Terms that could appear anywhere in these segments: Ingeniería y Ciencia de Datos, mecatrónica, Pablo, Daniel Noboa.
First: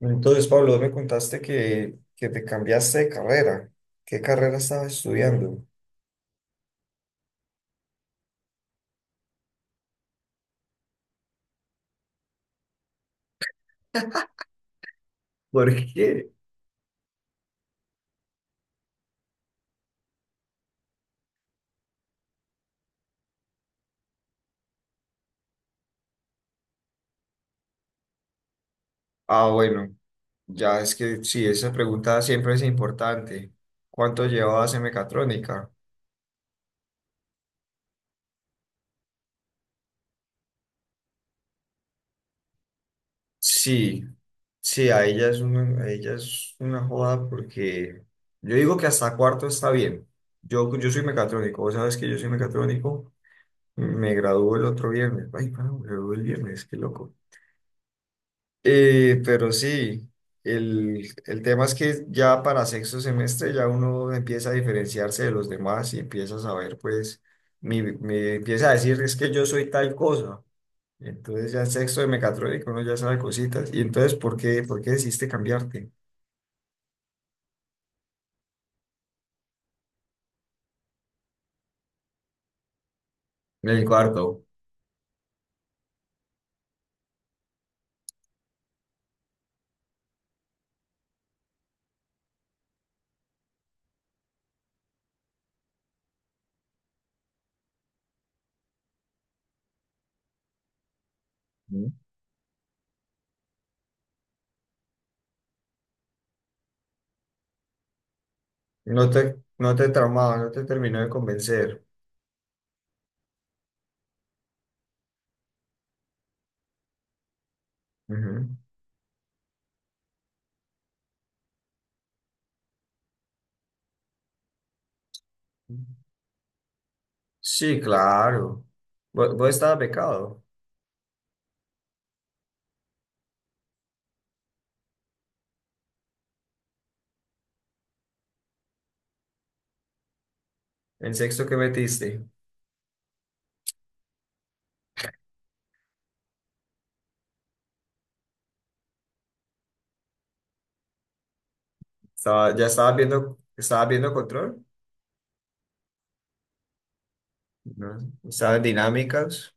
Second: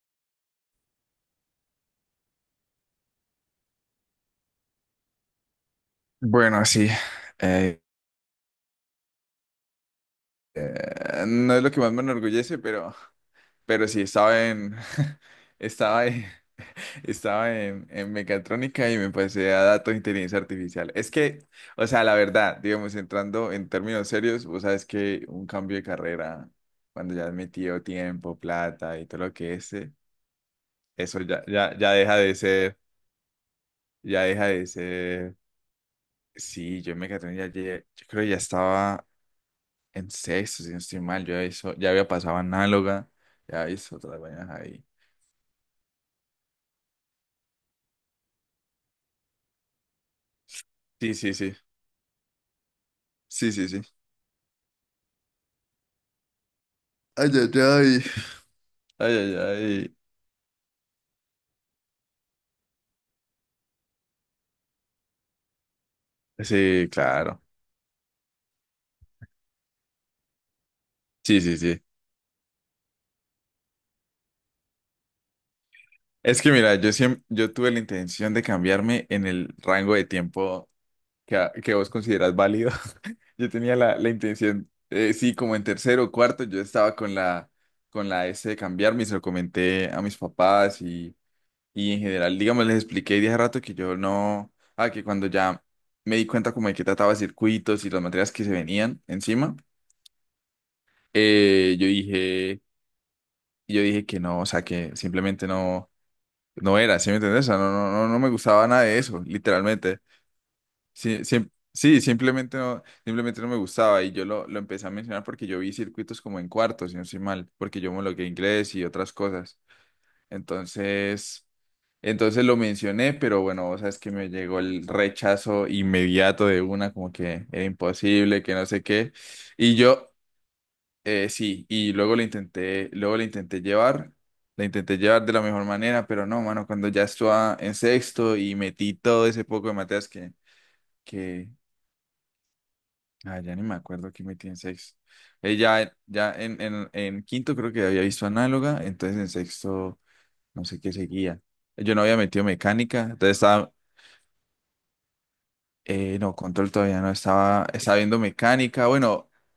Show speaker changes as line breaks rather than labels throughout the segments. Entonces, Pablo, vos me contaste que te cambiaste de carrera. ¿Qué carrera estabas estudiando?
Bueno, sí. eh, no es lo que más me enorgullece, pero sí, estaba en,
¿Por
estaba en,
qué?
estaba en mecatrónica y me pasé a datos de inteligencia artificial. Es que, o sea, la verdad, digamos, entrando en términos serios, vos sabes que un cambio de carrera, cuando ya has metido tiempo, plata y todo lo
Ah,
que es,
bueno, ya es
eso
que sí, esa pregunta siempre es importante.
ya
¿Cuánto
deja de
llevabas en
ser.
mecatrónica?
Sí, yo en mecatrónica, ya, yo creo que ya estaba en sexto, si no estoy mal, yo ya hizo, ya había pasado análoga, ya hizo
Sí,
otras vainas ahí.
sí, a ella es una joda porque yo digo que hasta cuarto está bien. Yo soy
Sí, sí, sí.
mecatrónico, vos sabes que yo soy mecatrónico,
Sí, sí, sí.
me gradué el otro viernes. Ay, para, me gradué el viernes, qué loco.
Ay, ay, ay.
Eh,
Ay,
pero
ay,
sí, el tema es que ya para sexto semestre ya uno empieza a diferenciarse de los demás y empieza a
ay.
saber,
Sí,
pues,
claro.
me empieza a decir, es que yo soy tal cosa.
Sí,
Entonces
sí,
ya en
sí.
sexto de mecatrónica uno ya sabe cositas. Y entonces, ¿por qué decidiste cambiarte?
Es que mira, yo siempre yo tuve la intención de cambiarme en el rango de tiempo que vos consideras válido. Yo
En
tenía
el
la
cuarto.
intención, sí, como en tercero o cuarto, yo estaba con la S de cambiarme y se lo comenté a mis papás. Y en general, digamos, les expliqué de hace rato que yo no, que cuando ya me di cuenta como de qué trataba circuitos y las materias que se venían encima, eh, yo
Ujú.
dije, yo dije que no, o sea, que simplemente no, no era. ¿Sí me entendés? O sea, no, no, no, no me gustaba nada de
No
eso,
te, no te
literalmente.
traumaba, no te terminó de
Sí,
convencer.
sí, simplemente no me gustaba y yo lo empecé a mencionar porque yo vi circuitos como en cuartos, si no estoy mal, porque yo homologué
Ujú.
inglés y otras cosas. Entonces, entonces, lo mencioné, pero bueno, vos sabes que me llegó el rechazo inmediato de una, como que era
Sí,
imposible, que
claro.
no sé qué.
Vos
Y
estabas
yo,
becado.
sí, y luego lo intenté, luego la intenté llevar, de la mejor manera, pero no, mano, cuando ya estaba en sexto y metí todo ese poco de materias
¿En sexto
que,
qué metiste?
ya ni me acuerdo que metí en sexto. Ya en quinto creo que había visto análoga, entonces en sexto no sé qué seguía. Yo no había metido
Estaba, ya
mecánica, entonces estaba,
estabas viendo control,
no, control todavía no, estaba,
¿no?
estaba viendo
Estabas en
mecánica, bueno,
dinámicas,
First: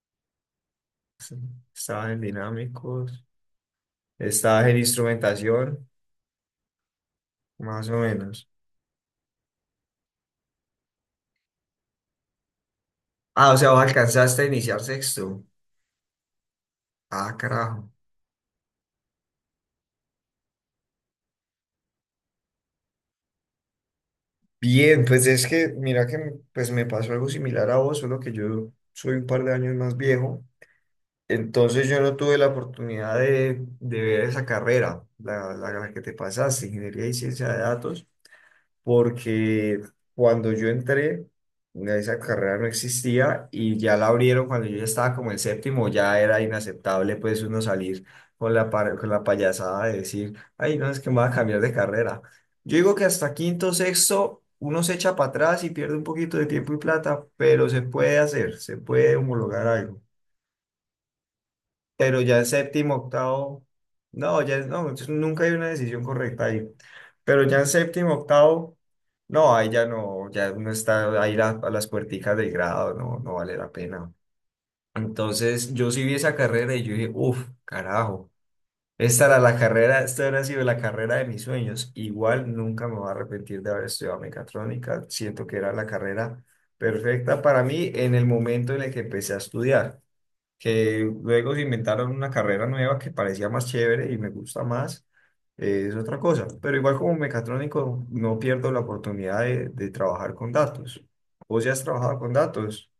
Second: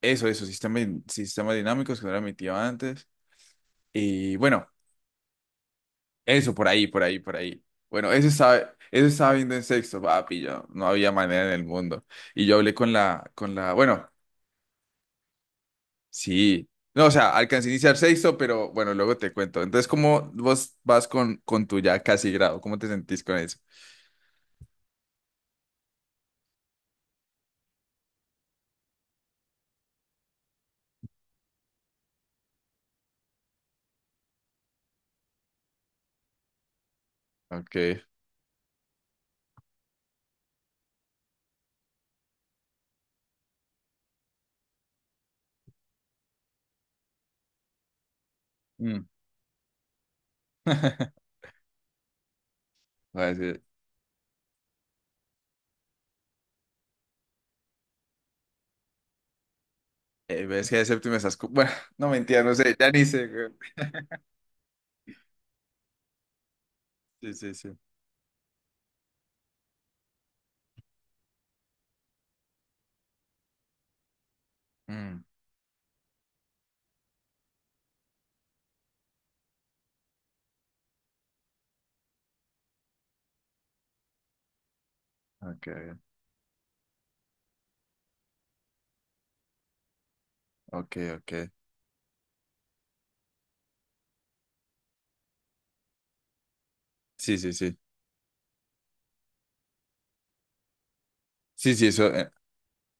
eso, sistemas dinámicos que
estabas
no
en
había metido antes,
dinámicos,
y
estabas
bueno,
en instrumentación,
eso, por ahí, por ahí, por ahí.
más o
Bueno, eso
menos.
estaba, eso estaba viendo en sexto, papi, yo, no había manera en el mundo. Y yo hablé
Ah, o sea, vos
bueno,
alcanzaste a iniciar sexto.
sí, no, o sea,
Ah,
alcancé a
carajo.
iniciar sexto, pero bueno, luego te cuento. Entonces, ¿cómo vos vas con tu ya casi grado? ¿Cómo te sentís con eso?
Bien, pues es que, mira que pues me pasó algo similar a vos, solo que yo soy un par de años más viejo. Entonces yo no tuve la oportunidad de ver esa carrera, la que te pasaste, Ingeniería y Ciencia de
Ok.
Datos. Porque cuando yo entré, esa carrera no existía y ya la abrieron cuando yo ya estaba como en séptimo, ya era inaceptable pues uno salir con la, par-
Mm.
con la payasada de decir, ay, no, es que me voy a cambiar de carrera. Yo digo que
Va a
hasta
decir,
quinto, sexto, uno se echa para atrás y pierde un poquito de tiempo y plata, pero se puede hacer, se puede homologar algo,
ves que séptima esas, bueno, no
pero
mentira,
ya
no sé, ya
séptimo,
ni sé, güey.
octavo, no, ya no, entonces nunca hay una decisión correcta ahí.
Sí,
Pero
sí,
ya en
sí.
séptimo, octavo, no, ahí ya no, ya no está ahí la- a las puerticas del grado, no, no vale la pena.
Mm.
Entonces yo sí vi esa carrera y yo dije, uff, carajo, esta era la carrera, esta hubiera sido la carrera de mis sueños. Igual nunca me voy a arrepentir de haber estudiado mecatrónica, siento que
Ok,
era la carrera perfecta para mí en el momento en el que empecé a estudiar,
ok,
que
ok.
luego se inventaron una carrera nueva que parecía más chévere y me gusta más. Es otra cosa. Pero igual como
Sí, sí, sí.
mecatrónico no pierdo la oportunidad de trabajar con datos. Vos ya
Sí,
has
sí, eso.
trabajado con datos.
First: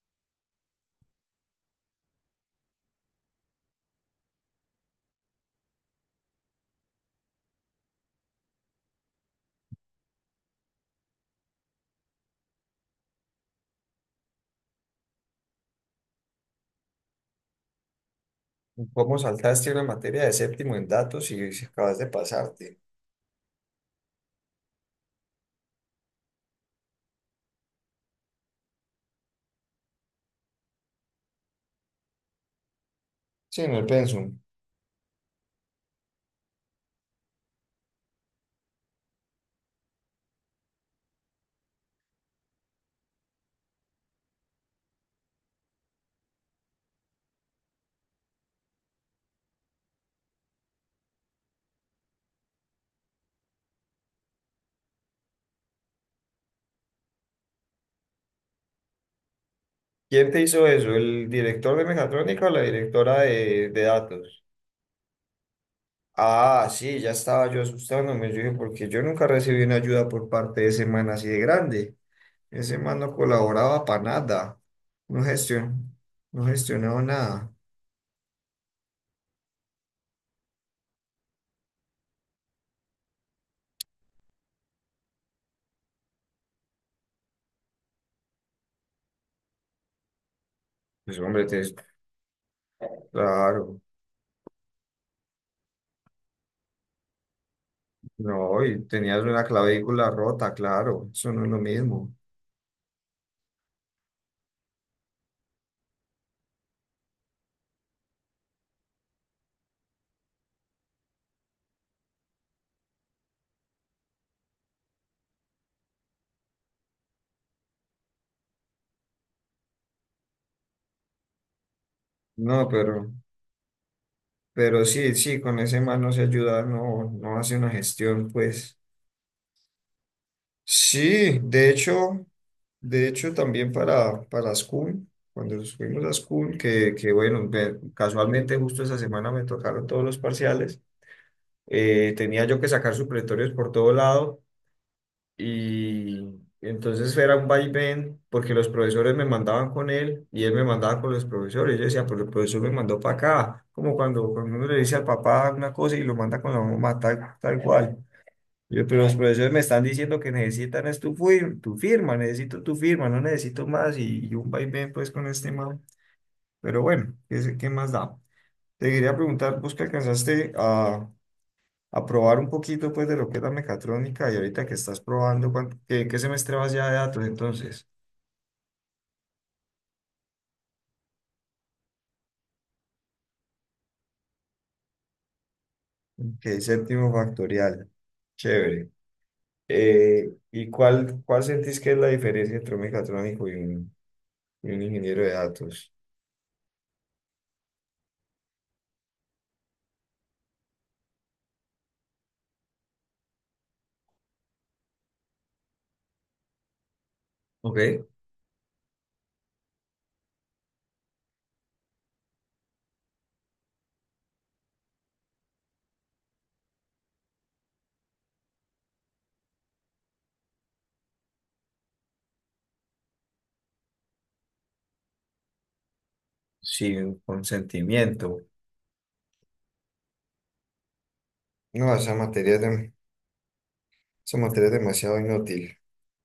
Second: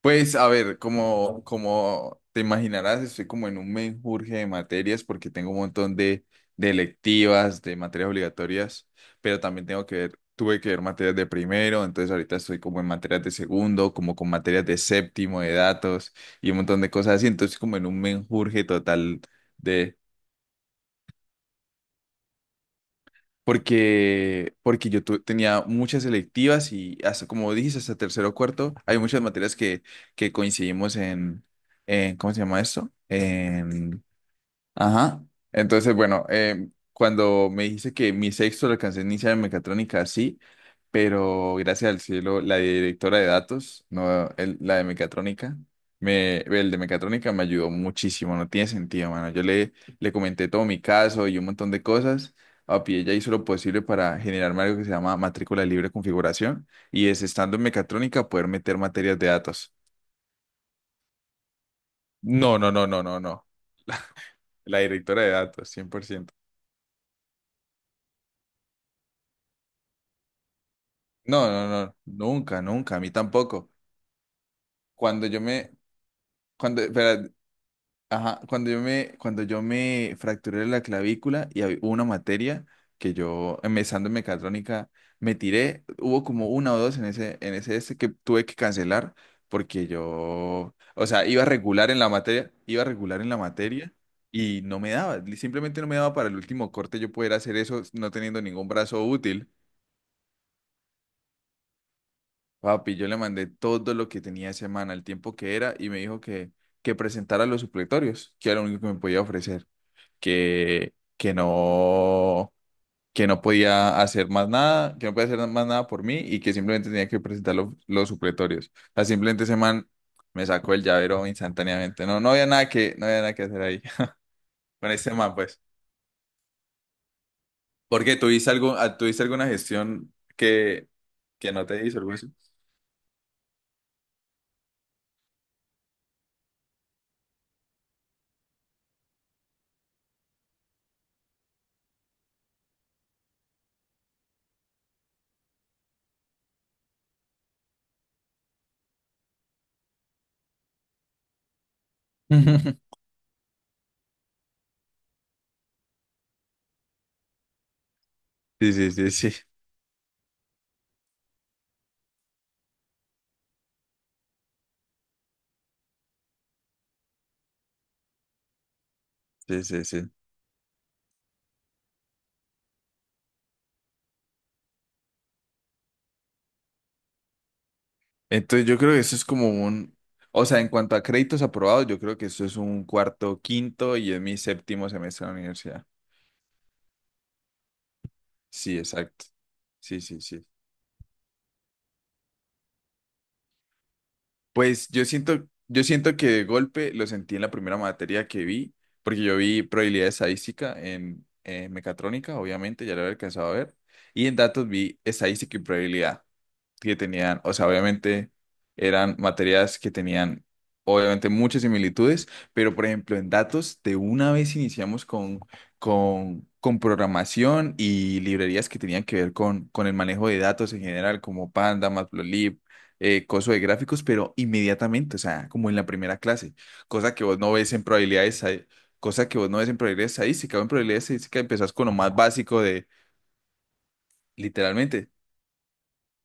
Pues a ver, como, como te imaginarás, estoy como en un menjurje de materias porque tengo un montón de electivas, de materias obligatorias, pero también tengo que ver, tuve que ver materias de primero, entonces ahorita estoy como en materias de segundo, como con materias de séptimo, de datos y un montón de cosas así, entonces como en un menjurje
¿Cómo
total
saltaste una materia de séptimo en datos y si acabas de pasarte?
porque yo tenía muchas electivas y hasta, como dijiste, hasta tercero o cuarto, hay muchas materias que coincidimos en, ¿cómo se llama esto?
Sí, en el pensum.
Ajá. Entonces, bueno, cuando me dijiste que mi sexto lo alcancé en ciencia de mecatrónica, sí, pero gracias al cielo, la directora de datos, no la de mecatrónica, el de mecatrónica me ayudó muchísimo, no tiene sentido, mano. Yo le, le comenté todo mi caso y un montón de cosas. Papi, ella hizo lo posible para generarme algo que se llama matrícula libre de configuración y es estando en mecatrónica poder meter materias de datos.
¿Quién te hizo eso? ¿El director de mecatrónica o
No,
la
no, no, no, no,
directora
no.
de datos?
La directora de datos, 100%.
Ah, sí, ya estaba yo asustándome. Yo dije, porque yo nunca recibí una ayuda por parte de ese man así de
No, no,
grande.
no, nunca,
Ese
nunca,
man
a mí
no
tampoco.
colaboraba para nada. No
Cuando yo me,
gestion, no
cuando,
gestionaba
espera,
nada.
ajá, cuando yo me fracturé la clavícula y hubo una materia que yo, empezando en mecatrónica, me tiré, hubo como una o dos en ese este que tuve que cancelar porque yo, o
Pues
sea,
hombre,
iba
te-
regular en la materia, iba regular en la
claro.
materia y no me daba, simplemente no me daba para el último corte yo poder hacer eso no teniendo
No,
ningún
y
brazo
tenías una
útil.
clavícula rota, claro. Eso no es lo mismo.
Papi, yo le mandé todo lo que tenía ese man, el tiempo que era, y me dijo que presentara los supletorios, que era lo único que me podía ofrecer, que, que no, que no podía hacer más nada, que no podía hacer más nada por mí y que simplemente tenía que presentar los supletorios. O sea, simplemente ese man me sacó el llavero instantáneamente. No, no había
No,
nada que, no había nada que hacer ahí.
pero
Con ese
sí,
man,
sí, con
pues.
ese man no se ayuda, no, no hace una
Porque
gestión,
tuviste
pues.
algo, tuviste alguna gestión
Sí,
que no te hizo algo así.
de hecho también para School, cuando nos fuimos a School, que bueno, ve- casualmente justo esa semana me tocaron todos los parciales. Tenía yo que sacar supletorios por todo lado y entonces era un vaivén porque los profesores me mandaban con él y él me mandaba con los profesores. Yo decía, pero el profesor me mandó para acá, como cuando, cuando uno le dice al papá una cosa y lo manda con la mamá tal, tal cual.
Sí,
Yo,
sí,
pero
sí,
los
sí,
profesores me están diciendo que necesitan es tu, fui- tu firma, necesito tu firma, no necesito más, y un vaivén pues con este man. Pero bueno, ¿qué, se- qué más da? Te quería preguntar,
sí,
¿vos que
sí, sí.
alcanzaste a probar un poquito pues de lo que es la mecatrónica y ahorita que estás probando, ¿cuánto- ¿qué, qué semestre vas ya de datos entonces?
Entonces yo creo que eso es como un, o sea, en cuanto a créditos aprobados, yo creo que eso es un cuarto, quinto y es mi séptimo semestre en la universidad.
Ok, séptimo factorial,
Sí,
chévere.
exacto. Sí, sí, sí.
¿Y cuál, cuál sentís que es la diferencia entre un mecatrónico y un
Pues yo
ingeniero de
siento,
datos?
que de golpe lo sentí en la primera materia que vi, porque yo vi probabilidad estadística en mecatrónica, obviamente, ya lo había alcanzado a ver, y en datos vi estadística y probabilidad. Que tenían, o sea,
Ok.
obviamente eran materias que tenían, obviamente, muchas similitudes, pero por ejemplo, en datos, de una vez iniciamos con programación y librerías que tenían que ver con el manejo de datos en general, como Panda, Matplotlib. Coso de gráficos, pero inmediatamente, o sea, como en la primera clase, cosa
Sin
que vos no ves en
consentimiento.
probabilidades, cosa que vos no ves en probabilidades estadísticas, o en probabilidades estadísticas empezás con lo
No, esa
más
materia es,
básico de,
dem- esa materia es
literalmente
demasiado inútil.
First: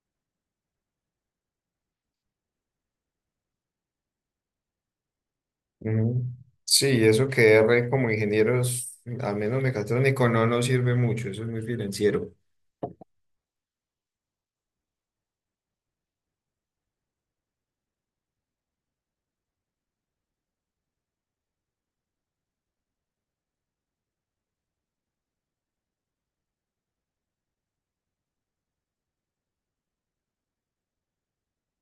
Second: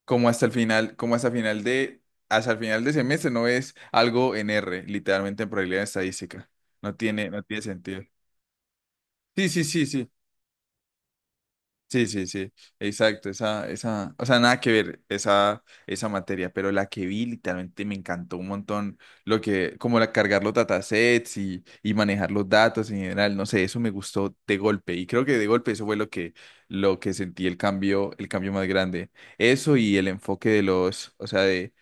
como hasta el final de, hasta el final de semestre no es algo en R, literalmente en probabilidad
Ujú.
estadística. No
Sí, eso
tiene, no
que
tiene
R
sentido.
como ingenieros, al
Sí,
menos
sí, sí, sí.
mecatrónico, no nos sirve mucho, eso es muy
Sí, sí,
financiero.
sí. Exacto. Esa, o sea, nada que ver esa materia. Pero la que vi literalmente me encantó un montón lo que, como la, cargar los datasets y manejar los datos en general. No sé, eso me gustó de golpe. Y creo que de golpe eso fue lo que sentí el cambio más grande. Eso y el enfoque de los, o sea,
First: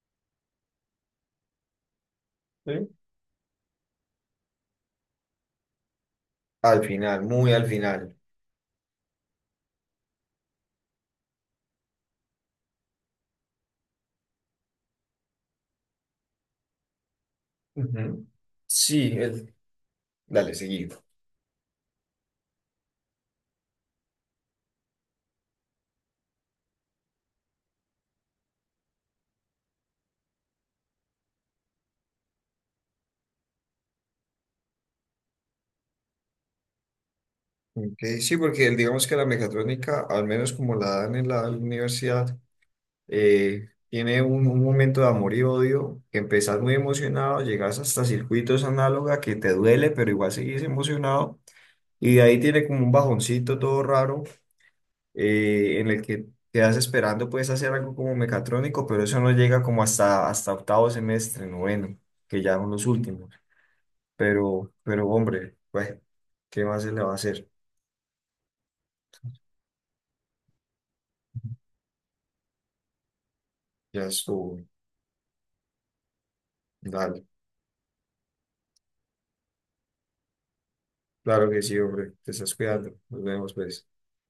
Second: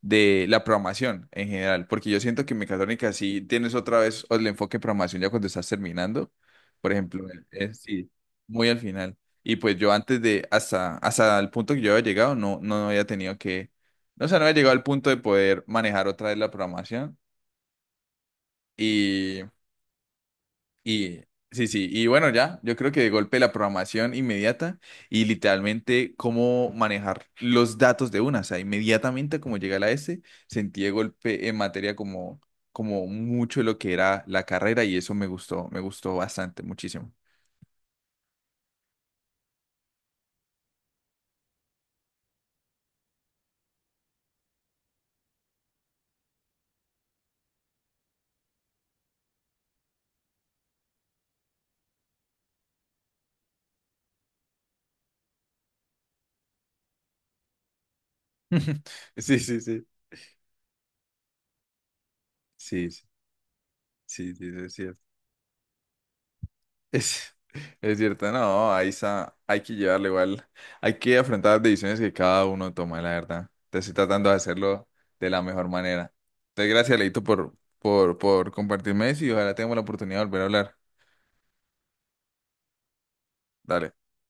de la programación en general, porque yo siento que en
Sí.
mecatrónica sí tienes otra vez el enfoque de programación ya cuando estás terminando,
Al
por
final,
ejemplo,
muy al
es, sí,
final.
muy al final. Y pues yo antes de, hasta el punto que yo había llegado, no, no había tenido que, no sé, no había llegado al punto de poder manejar otra vez la programación.
Ujú. Sí,
y
el... dale, seguido.
y sí, sí, y bueno, ya, yo creo que de golpe la programación inmediata y literalmente cómo manejar los datos de una, o sea, inmediatamente como llegué a la S, sentí de golpe en materia como mucho lo que era la carrera y eso me gustó bastante, muchísimo.
Ok, sí, porque el- digamos que la mecatrónica, al menos como la dan en la universidad, tiene un momento de amor y odio, que empezás muy emocionado, llegas hasta circuitos análoga que te duele, pero igual seguís emocionado, y de ahí tiene como un bajoncito todo raro, en el que quedas esperando, puedes hacer algo como mecatrónico, pero eso no
Sí, sí,
llega como
sí.
hasta, hasta octavo semestre, noveno, que ya son los
Sí, sí,
últimos.
sí, sí, sí, sí.
Pero hombre, bueno, ¿qué más se le va a
Es,
hacer?
es cierto, no, ahí está, hay que llevarle igual, hay que afrontar las decisiones que cada uno toma, la verdad. Te estoy
Ya
tratando de
estuvo.
hacerlo de la mejor manera. Entonces, gracias, Leito,
Dale.
por compartirme eso y ojalá tengamos la oportunidad de volver a hablar.
Claro que sí, hombre. Te estás cuidando. Nos vemos, pues.
Dale.